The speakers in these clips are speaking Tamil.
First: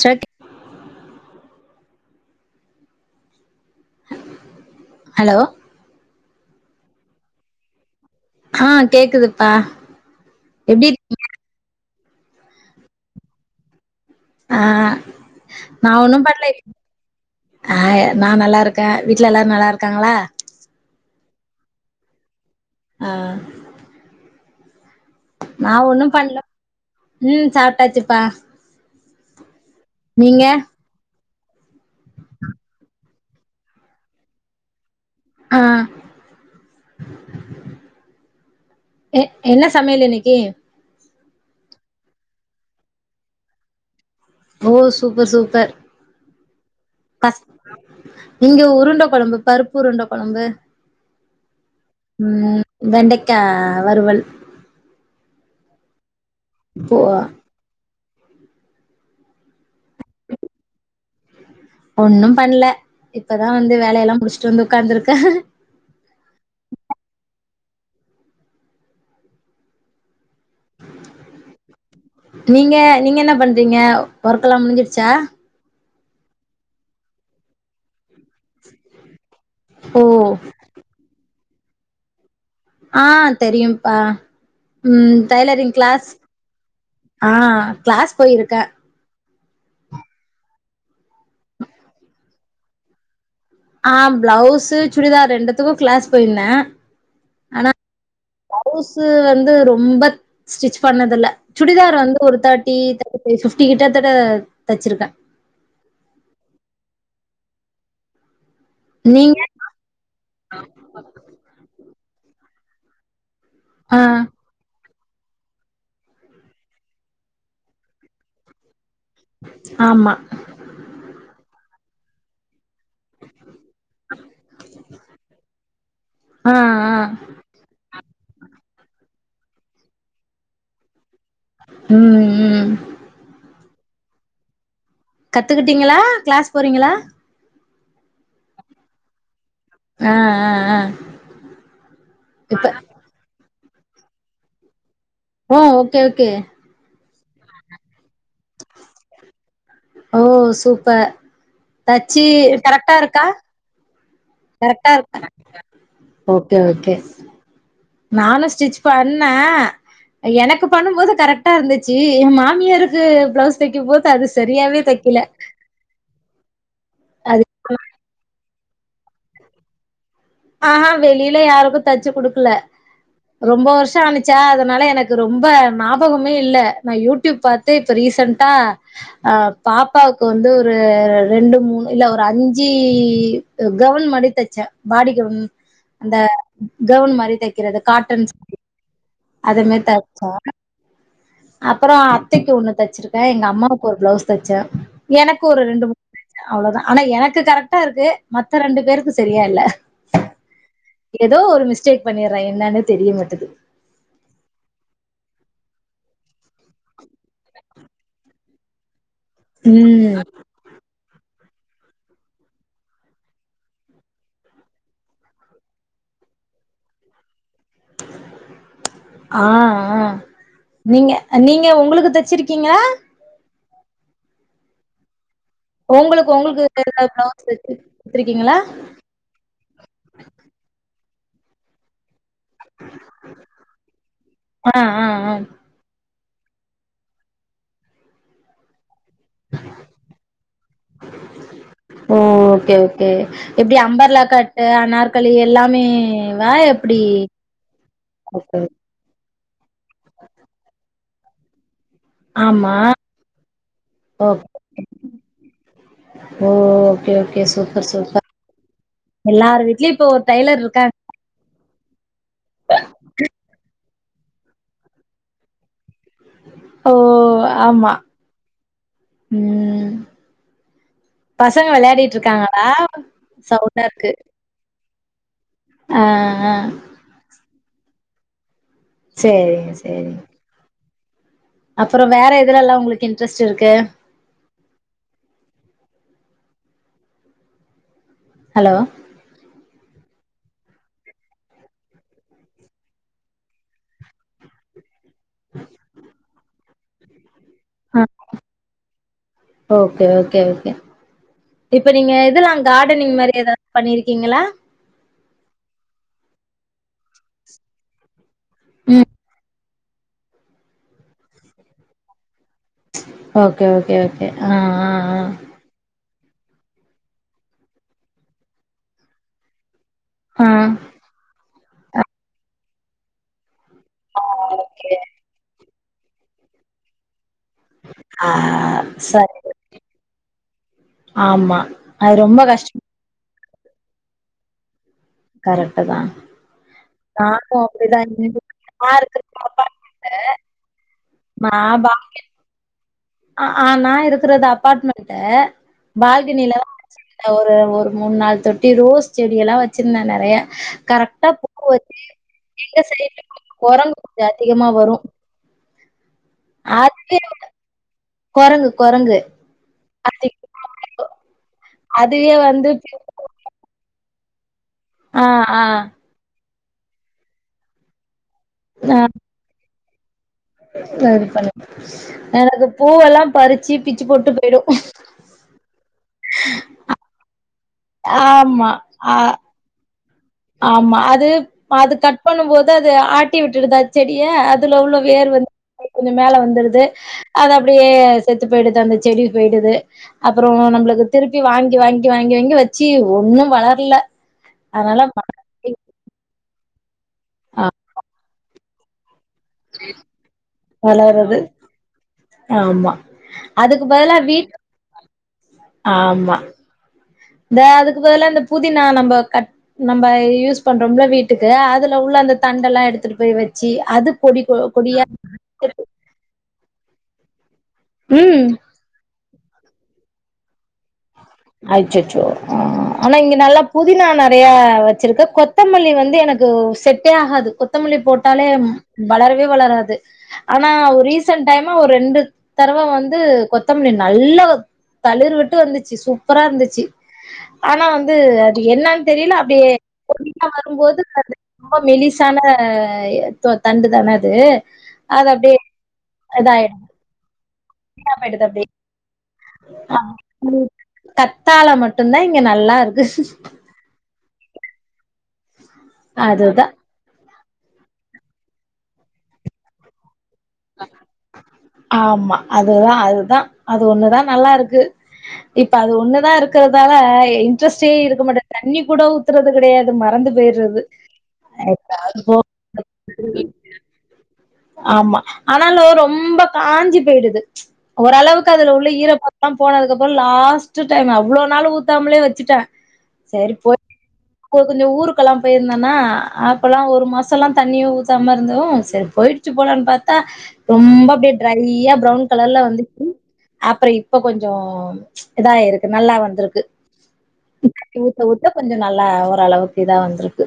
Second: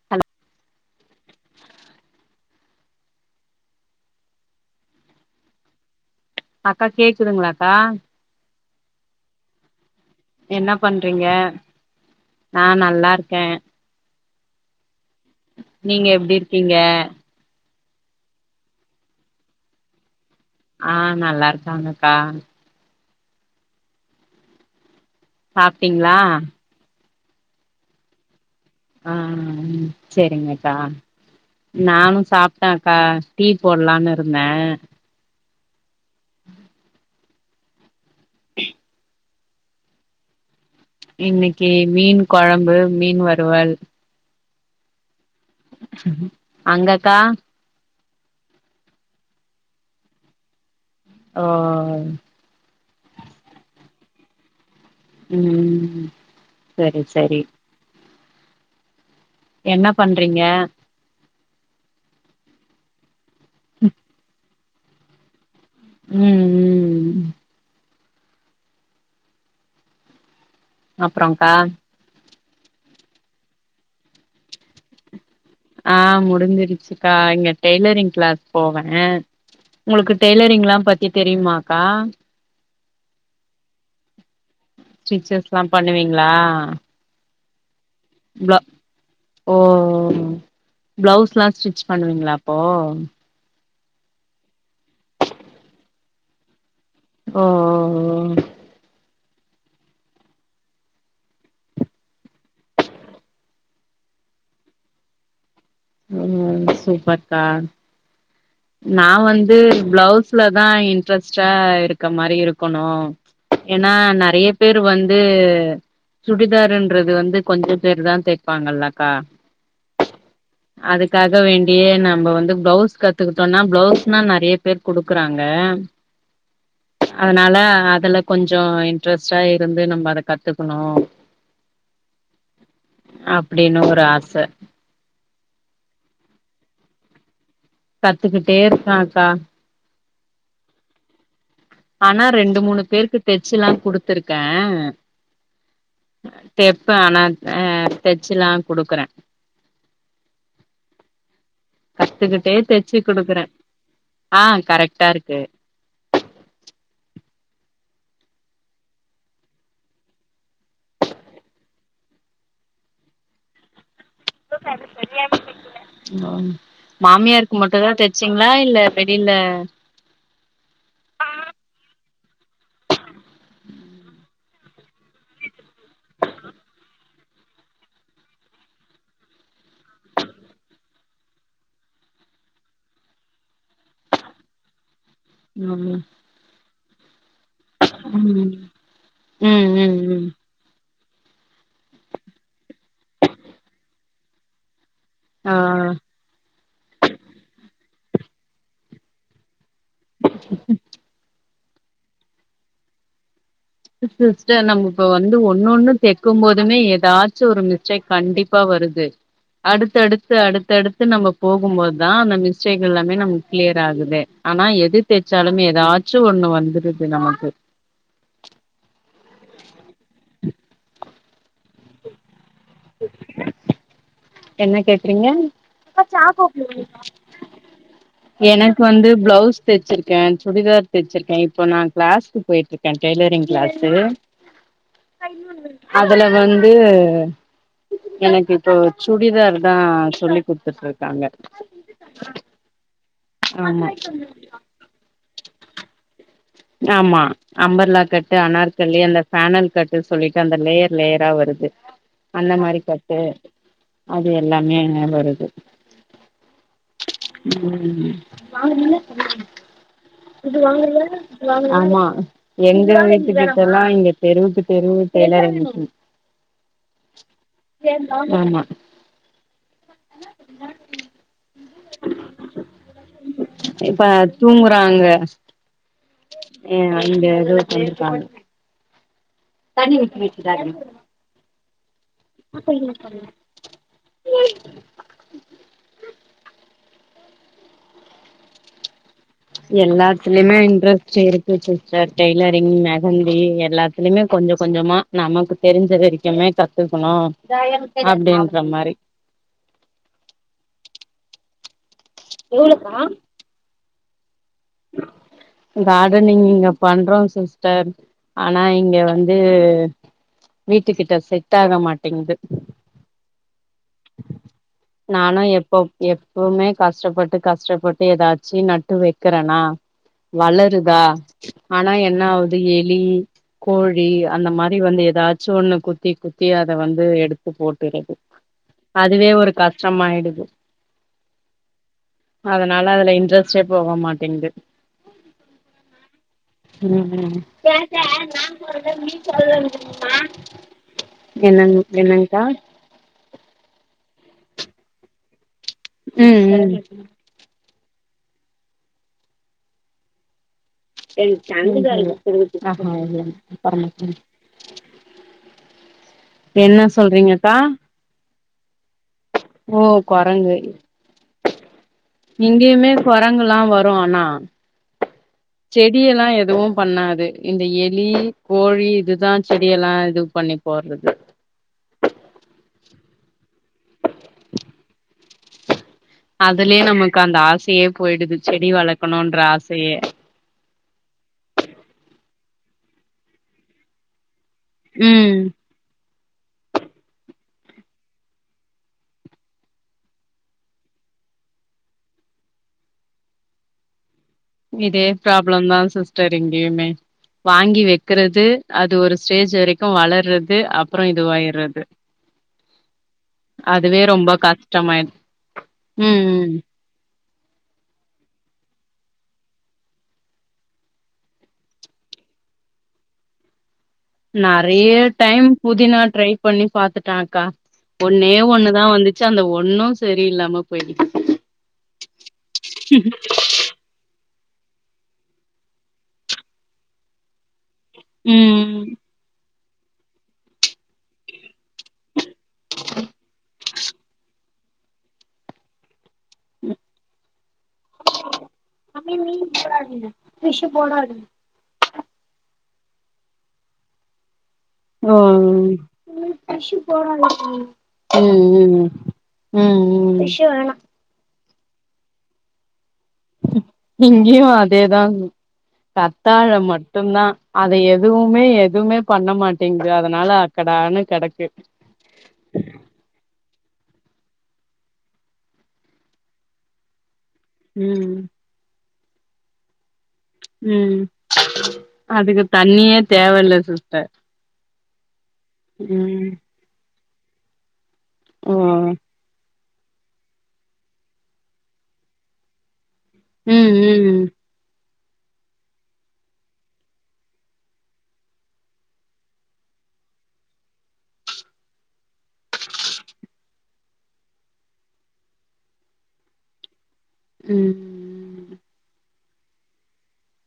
சிஸ்டர் ஹலோ அக்கா கேக்குதுங்ளா கா ஆ கேக்குதுப்பா என்ன எப்டி இருக் பண்றீங்க நா நல்லார்க்கே ஆ நா நீங்க ஒண்ணு எப்டி பண்லே இருக்கீங்க ஆ நா நல்லா இருக்கே வீட்ல எல்லாரு நல்லா இருக்காங்ளா ஆ நல்லா இருக்காங்கக்கா ஆ நா ஒண்ணு சாப்ட்டீங்களா பண்ணல ம் சாப்டாச்சுப்பா ஆ செரிங்கக்கா நானு சாப்டே அக்கா டீ போட்லான் இருந்தே ஆ [inaudible] என்ன சமையல் இன்னைக்கி இன்னிக்கி மீன் கொழம்பு மீன் வருவல் ஓ சூப்பர் சூப்பர் அங்க இங்க உருண்ட குழம்பு பருப்பு உருண்ட குழம்பு ஓ ம் வெண்டைக்கா வருவல் ம் போ சரி சரி என்ன பண்றீங்க ஒன்னு பண்ணல இப்பதா வந்து வேலையலா முடிச்சுட்டு வந்து உக்காந்துருக்க ம் ம் அப்புறகா நீங்க நீங்க என்ன பண்றீங்க ஒர்க்லா முடிஞ்சிர்ச்சா ஆ முடிஞ்சிருச்சுகா இங்க டெய்லரிங் கிளாஸ் போவே உங்ளுக்கு ஓ டெய்லரிங்லா பத்தி தெரியுமாக்கா ஆ தெரியும்ப்பா ம் ஸ்டிச்சஸ்லா டைலரிங் கிளாஸ் பண்ணுவீங்களா ஆ கிளாஸ் ப்ள போயிருக்கே ஓ ப்ளவுஸ்லா ஸ்டிச் பண்ணுவீங்ளா அப்போ ஆ பிளவுஸு சுடிதார் ரெண்டுத்துக்கு கிளாஸ் போயிருந்தே ஓ ஆனா மவுசு வந்து ரொம்ப ஸ்டிச் பண்ணது இல்ல சுடிதார் வந்து ஒரு தேர்டி தேடி ஃபை பிப்டி கிட்டத்தட்ட தச்சிருக்கே சுப்பர்த்தா நா நீங்க வந்து பிளவுஸ்ல தா இன்ட்ரெஸ்டா இருக்க மாரி இருக்குணு ஏனா ஆ நறிய பேர் வந் து சுடிதாரின்றது வந்து கொஞ்ச பேரு தா தேய்ப்பாங்கல்லக்கா ஆமா அதுக்காக வேண்டியே நம்ம வந்து ப்ளவுஸ் கத் து கிட்டோனா ப்ளவ்ஸ் தா நெறைய பேர் குடுக்குறாங்க ஆ ஆ அ அதனால அதுல கொஞ்சோ இன்ட்ரெஸ்டா இருந்து நம்ம அத கத்துக்குணு ம் ம் அப்டின்னு ஒரு ஆச கத்துக்கிட்டீங்களா க்ளஸ் போறீங்களா கத்துக்கிட்டே இருக்க அக்கா அ அ அ ஆனா ரெண்டு மூணு பேருக்கு தெச்சுல்லா குடுத்துருக்க ஓ ஓகே ஓகே தெப்பே நா அ தச்சுலா குடுக்குற ஓ சூப்பர் தச்சி கத்துக்கிட்டே கரெக்டா தெச்சு இருக்கா குடுக்குறே ஆ கரெக்ட்டா கரெக்டா இருக்கா இருக்கு ஓகே ஓகே நானு ஸ்டிச் பண்ண எனக்கு பண்ணும் போது கரெக்டா இருந்துச்சு எ மாமியாருக்கு ப்ளவுஸ் தைக்கு போது அது சரியாவே தைக்கல அம் அது மாமியாருக்கு மட்டு தா தச்சீங்களா இல்ல வெளில அ ஆஹா வெளில யாருக்கு தச்சு குடுக்கல ரொம்ப வருஷோ ஆனுச்சா அதுனால எனக் கு ரொம்ப நாபகமே இல்ல நா யுட்யூப் பாத்து இப்ப ரீசண்டா அ பாப்பாவுக்கு வந்து ஒரு ரெண்டு மூணு இல்ல ஒரு அஞ்சி கவுன் மாடி தச்சே பாடி கவுன் ஆமா அ கவுன் மாரி தைக்கிறது காட்டன்ஸ் ம் அது ம் மாரி ம் தச்ச ம் அப்பறோ அத்தைக்கு ஒன்னு தச்சிருக்க எங்க அம்மாவுக்கு ஒரு ப்ளவுஸ் தச்ச எனக்கு ஆ ஒரு ரெண்டு மூணு தச்ச அவ்ளதா ஆனா எனக்கு கரெக்டா இருக்கு மத்த ரெண்டு பேருக்கு சரியா இல்ல ஏதோ ஒரு மிஸ்டேக் பண்ணிற என்னானே தெரிய மாட்டுது சிஸ்டர் நம்ம இப்ப வந்து ஒன்னொன்னு தக்கும் போதுமே ஏதாச்சு ஒரு மிஸ் டேக் கண்டிப்பா வருது ம் அடுத்தடுத்து அடுத் தடுத்து நம்ம போகும்போது தா அந்த மிஸ்டேக் எல்லாமே நமக்கு க்ளியர் ஆகுது ஆனா எது தேச்சாலுமே ஏதாச்சு ஒண்ணு வந்துருது நமக்கு ஆ ஆ நீங்க நீங்க உங்களுக்கு தச்சிருக்கீங்க என்ன கேக்குறீங்க உங்களுக்கு உங்களுக்கு ஏதாவது பிளவுஸ் தச்சு குடுத்துருக்கீங்களா எனக்கு வந்து ப்ளவ்ஸ் தச்சிருக்க சுடிதார் தச்சிருக்கே இப்போ நா க்ளஸ்க்கு போய்ட்ருக்க டெய்லரிங் க்ளஸ்சு ஆ ஆ ஆ அதுல வந்து எனக்கு இப்போ சுடிதார் தா சொல்லி குடுத்துட்ருக்காங்க ஓ ஓகே ஓகே எப்டி ஆமா அம்பர்லா கட்டு அனார்கலி எல்லாமே ஆமா அம்பர்லா கட்டு ஓகே அனார்கலி அந்த பனல் கட்டு சொல்லிட்டு அந்த லேயர் லேயரா வருது அந்த ஆமா மாரி கட்டு அது ஓ எல்லாமே வருது ஓகே ஓகே சூப்பர் சூப்பர் எல்லார் வீட்லயு இப்போ ஒரு டைலர் இருக்காங்க ம் ஆமா எங்க வீட்டு கிட்டல்லா இங்க தெருவுக்கு தெருவு டெய்லரிங் மிஷின் ஓ ஆமா ஆமா ம் பசங்க விளையாடிட்டு இருக்காங்களா சவ்ண்டார்க்கு இப்ப தூங்குறாங்க ஆ ஏங்க இது வந்துருக்காங்க சேரி தண்ணி விக்கி வச்சுடாதிங்க அப்பற வேற எதுல எல்லா உங்களுக்கு இன்ட்ரஸ்ட் இருக்கு ம் ஹலோ எல்லாத்துலயுமே இன்ட்ரெஸ்ட் இருக்கு சிஸ்டர் டெய்லரிங் மெகந்தி எல்லாத்துலயுமே கொஞ்ச கொஞ்சமா நமக்கு தெரிஞ்ச வரைக்குமே கத்துக்கணு ஆ அப்டின்ற மாரி ஓகே ஓகே ஓகே இப்ப நீங்க இதுல்லா கார்டனிங் மாரி எதாவது பண்ணிருக்கீங்களா காடனிங் இங்க பண்றோ சிஸ்டர் ஆனா இங்க ம் வந்து வீட்டு கிட்ட செட் ஆக மாட்டங்குது ஓகே ஓகே ஓகே ஆஹ்ஹ்ஹ எப்போ எப்பவுமே கஷ்டப்பட்டு கஷ்டப்பட்டு ஏதாச்சு நட்டு வைக்கறனா ஆ ஆ வளருதா ஆனா என்ன ஆகுது எலி கோழி ஆ அந்த மாதிரி ஓகே வந்து ஏதாச்சு ஒண்ணு குத்தி குத்தி அத வந்து எடுத்து போட்டுறது ஆ அதுவே சரி ஒரு கஷ்டமாயிடுது ஆமா அது ரொம்ப கஷ்டோ அதனால அதுல இன்ட்ரெஸ்ட் டே போக மாட்டங்குது கரெக்ட்டு தா ம்ம் நானு அப்டிதாங்க நா இருக்கறது அப்பார்ட்மெண்ட்டு என்னங் என்னங்கா அ நா இருக்கறது அபார்ட்மெண்ட்டு ம் ம் பால்கனிலதா ஒரு ஒரு மூணு நாள் தொட்டி ரோஸ் செடிய எல்லா வச்சிருந்த நெறையா கரெக்டா பூ வச்சு எங்க சைடு குரங்கு கொஞ்ச அதிகமா வரும் என்ன அது சொல்றீங்கக்கா குரங்கு குரங்கு ஓ குரங்கு அதுவே வந்து இங்கியுமே குரங்கல்லாம் வரு ஆனா ஆ ஆ செடியல்லா எதுவும் பண்ணாது இந்த எலி கோழி இதுதா செடியெல்லா இது பண்ணி போடுறது சரி பண்ண எனக்கு பூவெல்லா பறிச்சு பிச்சு போட்டு போயிடு அதுலயே நமக்கு அந்த ஆசயே போயிடுது செடி ஆமா ஆ வளர்க்கணும்ன்ற ஆசயே ஆமா அது அது கட் பண்ணு போது அது ஆட்டி விட்டுருதா செடிய அ அதுல உள்ள வேர் ம் வந்து கொஞ்ச மேல வந்துடுது அது அப்டியே செத்து போயிடுது அந்த செடி போயிடுது அப்பற நம்மளுக்கு திருப்பி வாங்கி வாங்கி வாங்கி வாங்கி வச்சு ஒண்ணு வளரலல்ல இதே ப்ராப்ளம் தா சிஸ்டர் இங்கயுமே ஆ வாங்கி வைக்கிறது அது ஒரு ஸ்டேஜ் வரைக்கும் வளர்றது அப்பற வளருது இதுவாயிறது ஆமா அதுக்கு அதுவே பதிலா ரொம்ப வீட் கஷ்டமாயுடு ஆமா ம்ம் இந்த அதுக்கு பதில்லாம் இந்த புதினா நம்ம கட் நம்பயூஸ் பண்றோல வீட்டுக்கு அதுல உள்ள அந்த தண்ட எல்லா எடுத்துட்டு போய் வச்சு அது கொடி கொ நெறைய கொடியா டைம் புதினா ட்ரை பண்ணி பாத்துட்டா அக்கா ஒன்னே ம் ஒண்ணுதா வந்துச்சு அந்த ஒண்ணும் சரில்லாம போயிட்டு அச்சோச்சோ ஆனா இங்க நல்லா புதினா நெறைய வச்சிருக்க கொத்தமல்லி வந்து எனக்கு செட்டே ஆகாது கொத்தமல்லி போட்டாலே ம் வளரவே வளராது ஆனா ஒரு ரீசன்ட் டைமா ஒரு ரெண்டு தடவ வந்து கொத்தமல்லி நல்லா தளிர் விட்டு வந்துச்சு சூப்பரா இருந்துச்சு ஆனா வந்து அது என்னன் மம்மி தெரியல மீன் அப்டியே போடாதீங்க கொழுந்தா ஃபிஷ் வரம்போது போடாதீங்க அது ரொம்ப மெலிசான த தண்டு தான அது ஓ அது அப்டியே ம் இதாயிடுது. ம் அப்டியே. ம் ம் ம் [inaudible] கத்தால மட்டுந் தா இங்க நல்லாருக்கு இங்கியு அதேதா கத்தாழ அதுதான் மட் டுந்தா அத எதுவுமே எதுமே பண்ண மாட்டிங்க அதனால அக்கடானனு கெடக்கு ஆமா அதுதா அதுதா அது ஒண்ணுதா நல்லா இருக்கு இப்ப அது ஒண்ணுதா இருக்கறதால இன்ட்ரெஸ்டே ம் இருக்க மாட்ட தண்ணி கூட ஊத்துறது கெடையாது மறந்து போயிடுறது ம் எப்பயாவது போ அதுக்கு தண்ணியே தேவ இல்ல சிஸ்டர் ஆமா ஆனாலு ம் ரொம்ப காஞ்சி போயிடுது ஓரளவுக்கு ஓ அதுல உள்ள ஈரப்ப தம் போனதுக்கப்றோ லாஸ்ட் டைம் அவ்ளோ நாள் ஊத்தாமலே வெச்சுட்டே சேரி ம் போய் ம் இப்போ கொஞ்ச ஊரு க்லா போயிருந்தனா அப்பல்லா ஒரு மாசல்லா தண்ணியு ஊத்தாம இருந்தோ சரி போய் ட்டு போலனு பாத்தா ரொம்ப அப்டியே ட்ரைய்யா ப்ரவுன் கலர்ல வந்து அப்ற இப்ப கொஞ்சோ இதா இருக்கு நல்லா வந்திருக்கு ம் ஊத்த ஊத்த கொஞ்ச நல்லா ஓரளவுக்கு இதா வந்திருக்கு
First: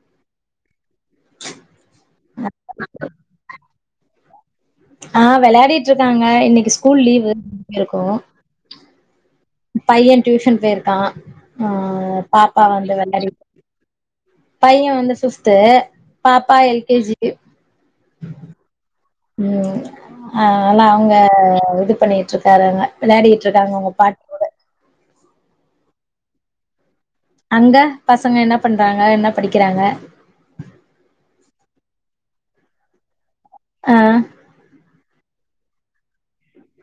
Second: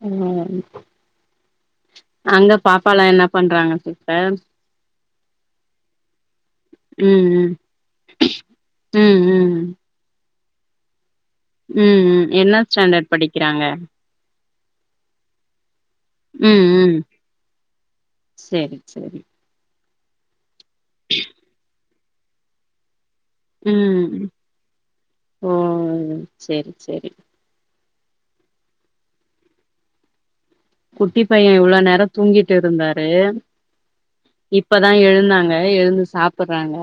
[unintelligible] அங்க பாப்பாலா என்ன பண்றாங்க சீஸ்டர் ஆ வெளாடிட்டு இருக்காங்க இன்னைக்கு ஸ்கூல் லீவு ம் ம் ம் ம் பையே டியூஷன் போயிருக்கா ஆ ம் ம் என்ன பாப்பா ஸ்டாண்டட் படிக்கிறாங்க பையே வந்து ஃப்ஃப்த்து ம் ம் செரி சரி ம் அ அதல்லா அவுங்க இது பண்ணிட்ருக்காருங்க வெளாடிட்டு ம் ஓ செரி செரி அங்க பசங்க என்ன பண்றாங்க என்ன படிக்கிறாங்க குட்டி பையே இவ்ள நேரோ தூங்கிட்டு இருந்தாரு ஆ இப்பதா எழுந்தாங்க எழுந்து சாப்பறாங்க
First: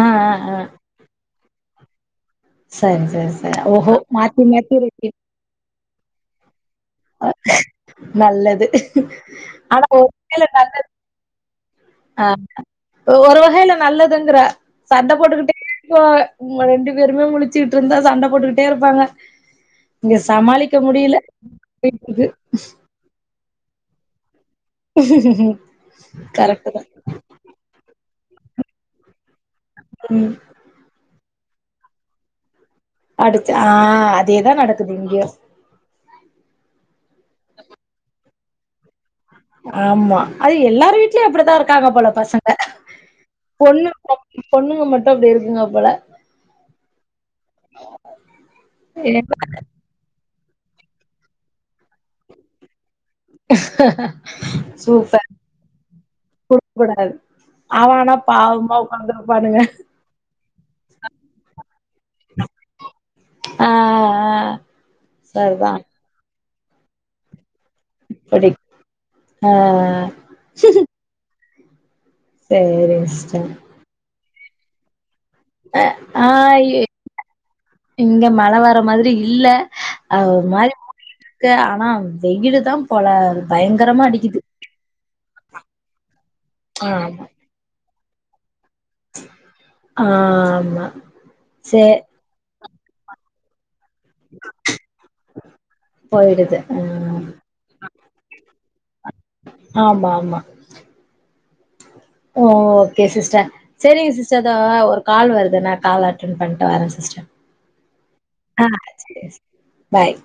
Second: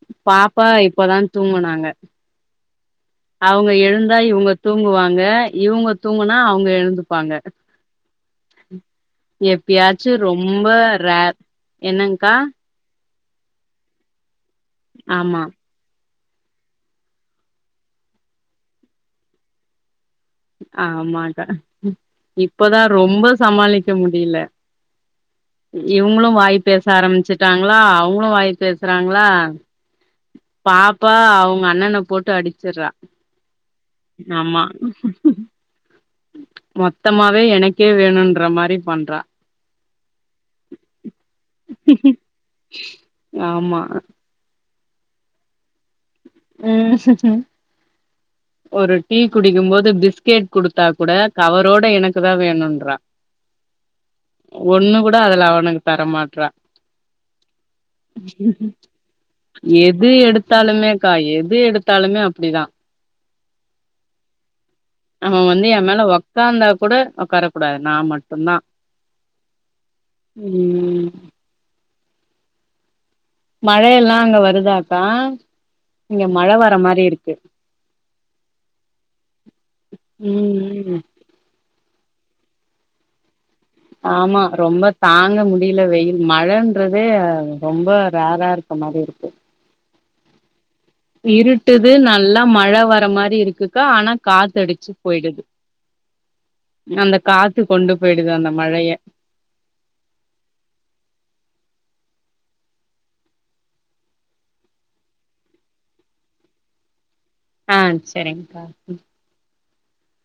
ஆ ஆ ஆ பாப்பா இப்பதா தூங்குனாங்க சரி சரி சரி அவுங்க ஓஹோ எழுந்தா மாத்தி இவுங்க மாத்தி ரொட்டீன் தூங்குவாங்க இவுங்க தூங்குனா அவுங்க எழுந்து ப்பாங்க நல்லது ஆனா ஒரு எப்பயாச்சு வகையில ரொம்ப நல்லது ரேர் ஆ என்னங்க்கா ஒரு வகையில நல்லதுங்றே சண்ட ஆமா போட்டுக்கிட்டே போ இவுங்க ரெண்டு பேருமே முழுச்சுக்கிட்டு இருந்தா சண்ட போட்டுக்கிட்டே இருப்பாங்க இங்க சமாளிக்க முடியல ஆமாக்கா [inaudible] இப்பதா ரொம்ப சமாளிக்க முடிய்ல இவுங்களு வாய் கரெக்ட் பேச தான் ஆரம்பிச்சு ட்டாங்ளா அவுங்களு வாயி பேசுறாங்ளா ம் பாப்பா அவுங்க அண்ணன போட்டு அடிச்சறா அடுத்து ஆ அதேதா நடக்குது இங்யு மொத்தமாவே எனக்கே வேணுன்ற மாரி பண்றா ஆம்மா அது எல்லாரு வீட்லயு அப்புடித்தா இருக்காங்க போல பசங்க ஆமா பொண்ணு பொண்ணுங்க மட்டும் அப்புடி இருக்குங்க போல ம் ஆ ஒரு டீ குடிக்கும் போது பிஸ்கெட் குடுத்தா கூட கவரோட எனக்கு தா வேணுன்றா ஒன்னு கூட சூப்பர் அதுல அவனுக்கு தர மாட்றா குடுக்க கூடாது அவன் ஆனா பாவமா உட்காந்துருப்பானுங்க எது எடுத்தாலுமேக்கா எது எடுத் தாலுமே அப்டிதா ஆ ஆ அவங்க வந்து சரிதான் என் மேல ஒக்காந்தா கூட ஒக்கார கூட நா அப்படி மட்டுந்தா ஆ சேரி சிஸ்டர் மழயெல்லாம் அங்க வருதாக்கா இங்க ஆ மழ இ வர மாரி இருக்கு இங்க மழ வர மாதிரி இல்ல அ ஒரு மாரி ம் ம் இருக்கு ஆனா வெயிலு தா பொல பய ஆமா ரொம்ப தாங்க முடியல வெயில் மழன்றதே ஆமா ரொம்ப ரார இருக்க மாரி இருக்கு ஆம்மா இருட்டுது நல்லா மழ வர மாரி இருக்குக்கா ஆனா காத்தடிச்சு போயிடுது போயிடுது அந்த ஆ காத்து கொண்டு போயிடுது அந்த மழய ஆமா ஆமா ஓ ஓகே சிஸ்டர் செரிங்க சிஸ்டர் அதா ஒரு கால் வருது நா கால் அட்டன் பண்ட்டு வரே சிஸ்டர் ஆ செரிங்க்கா ஆ செரி செரி பாய்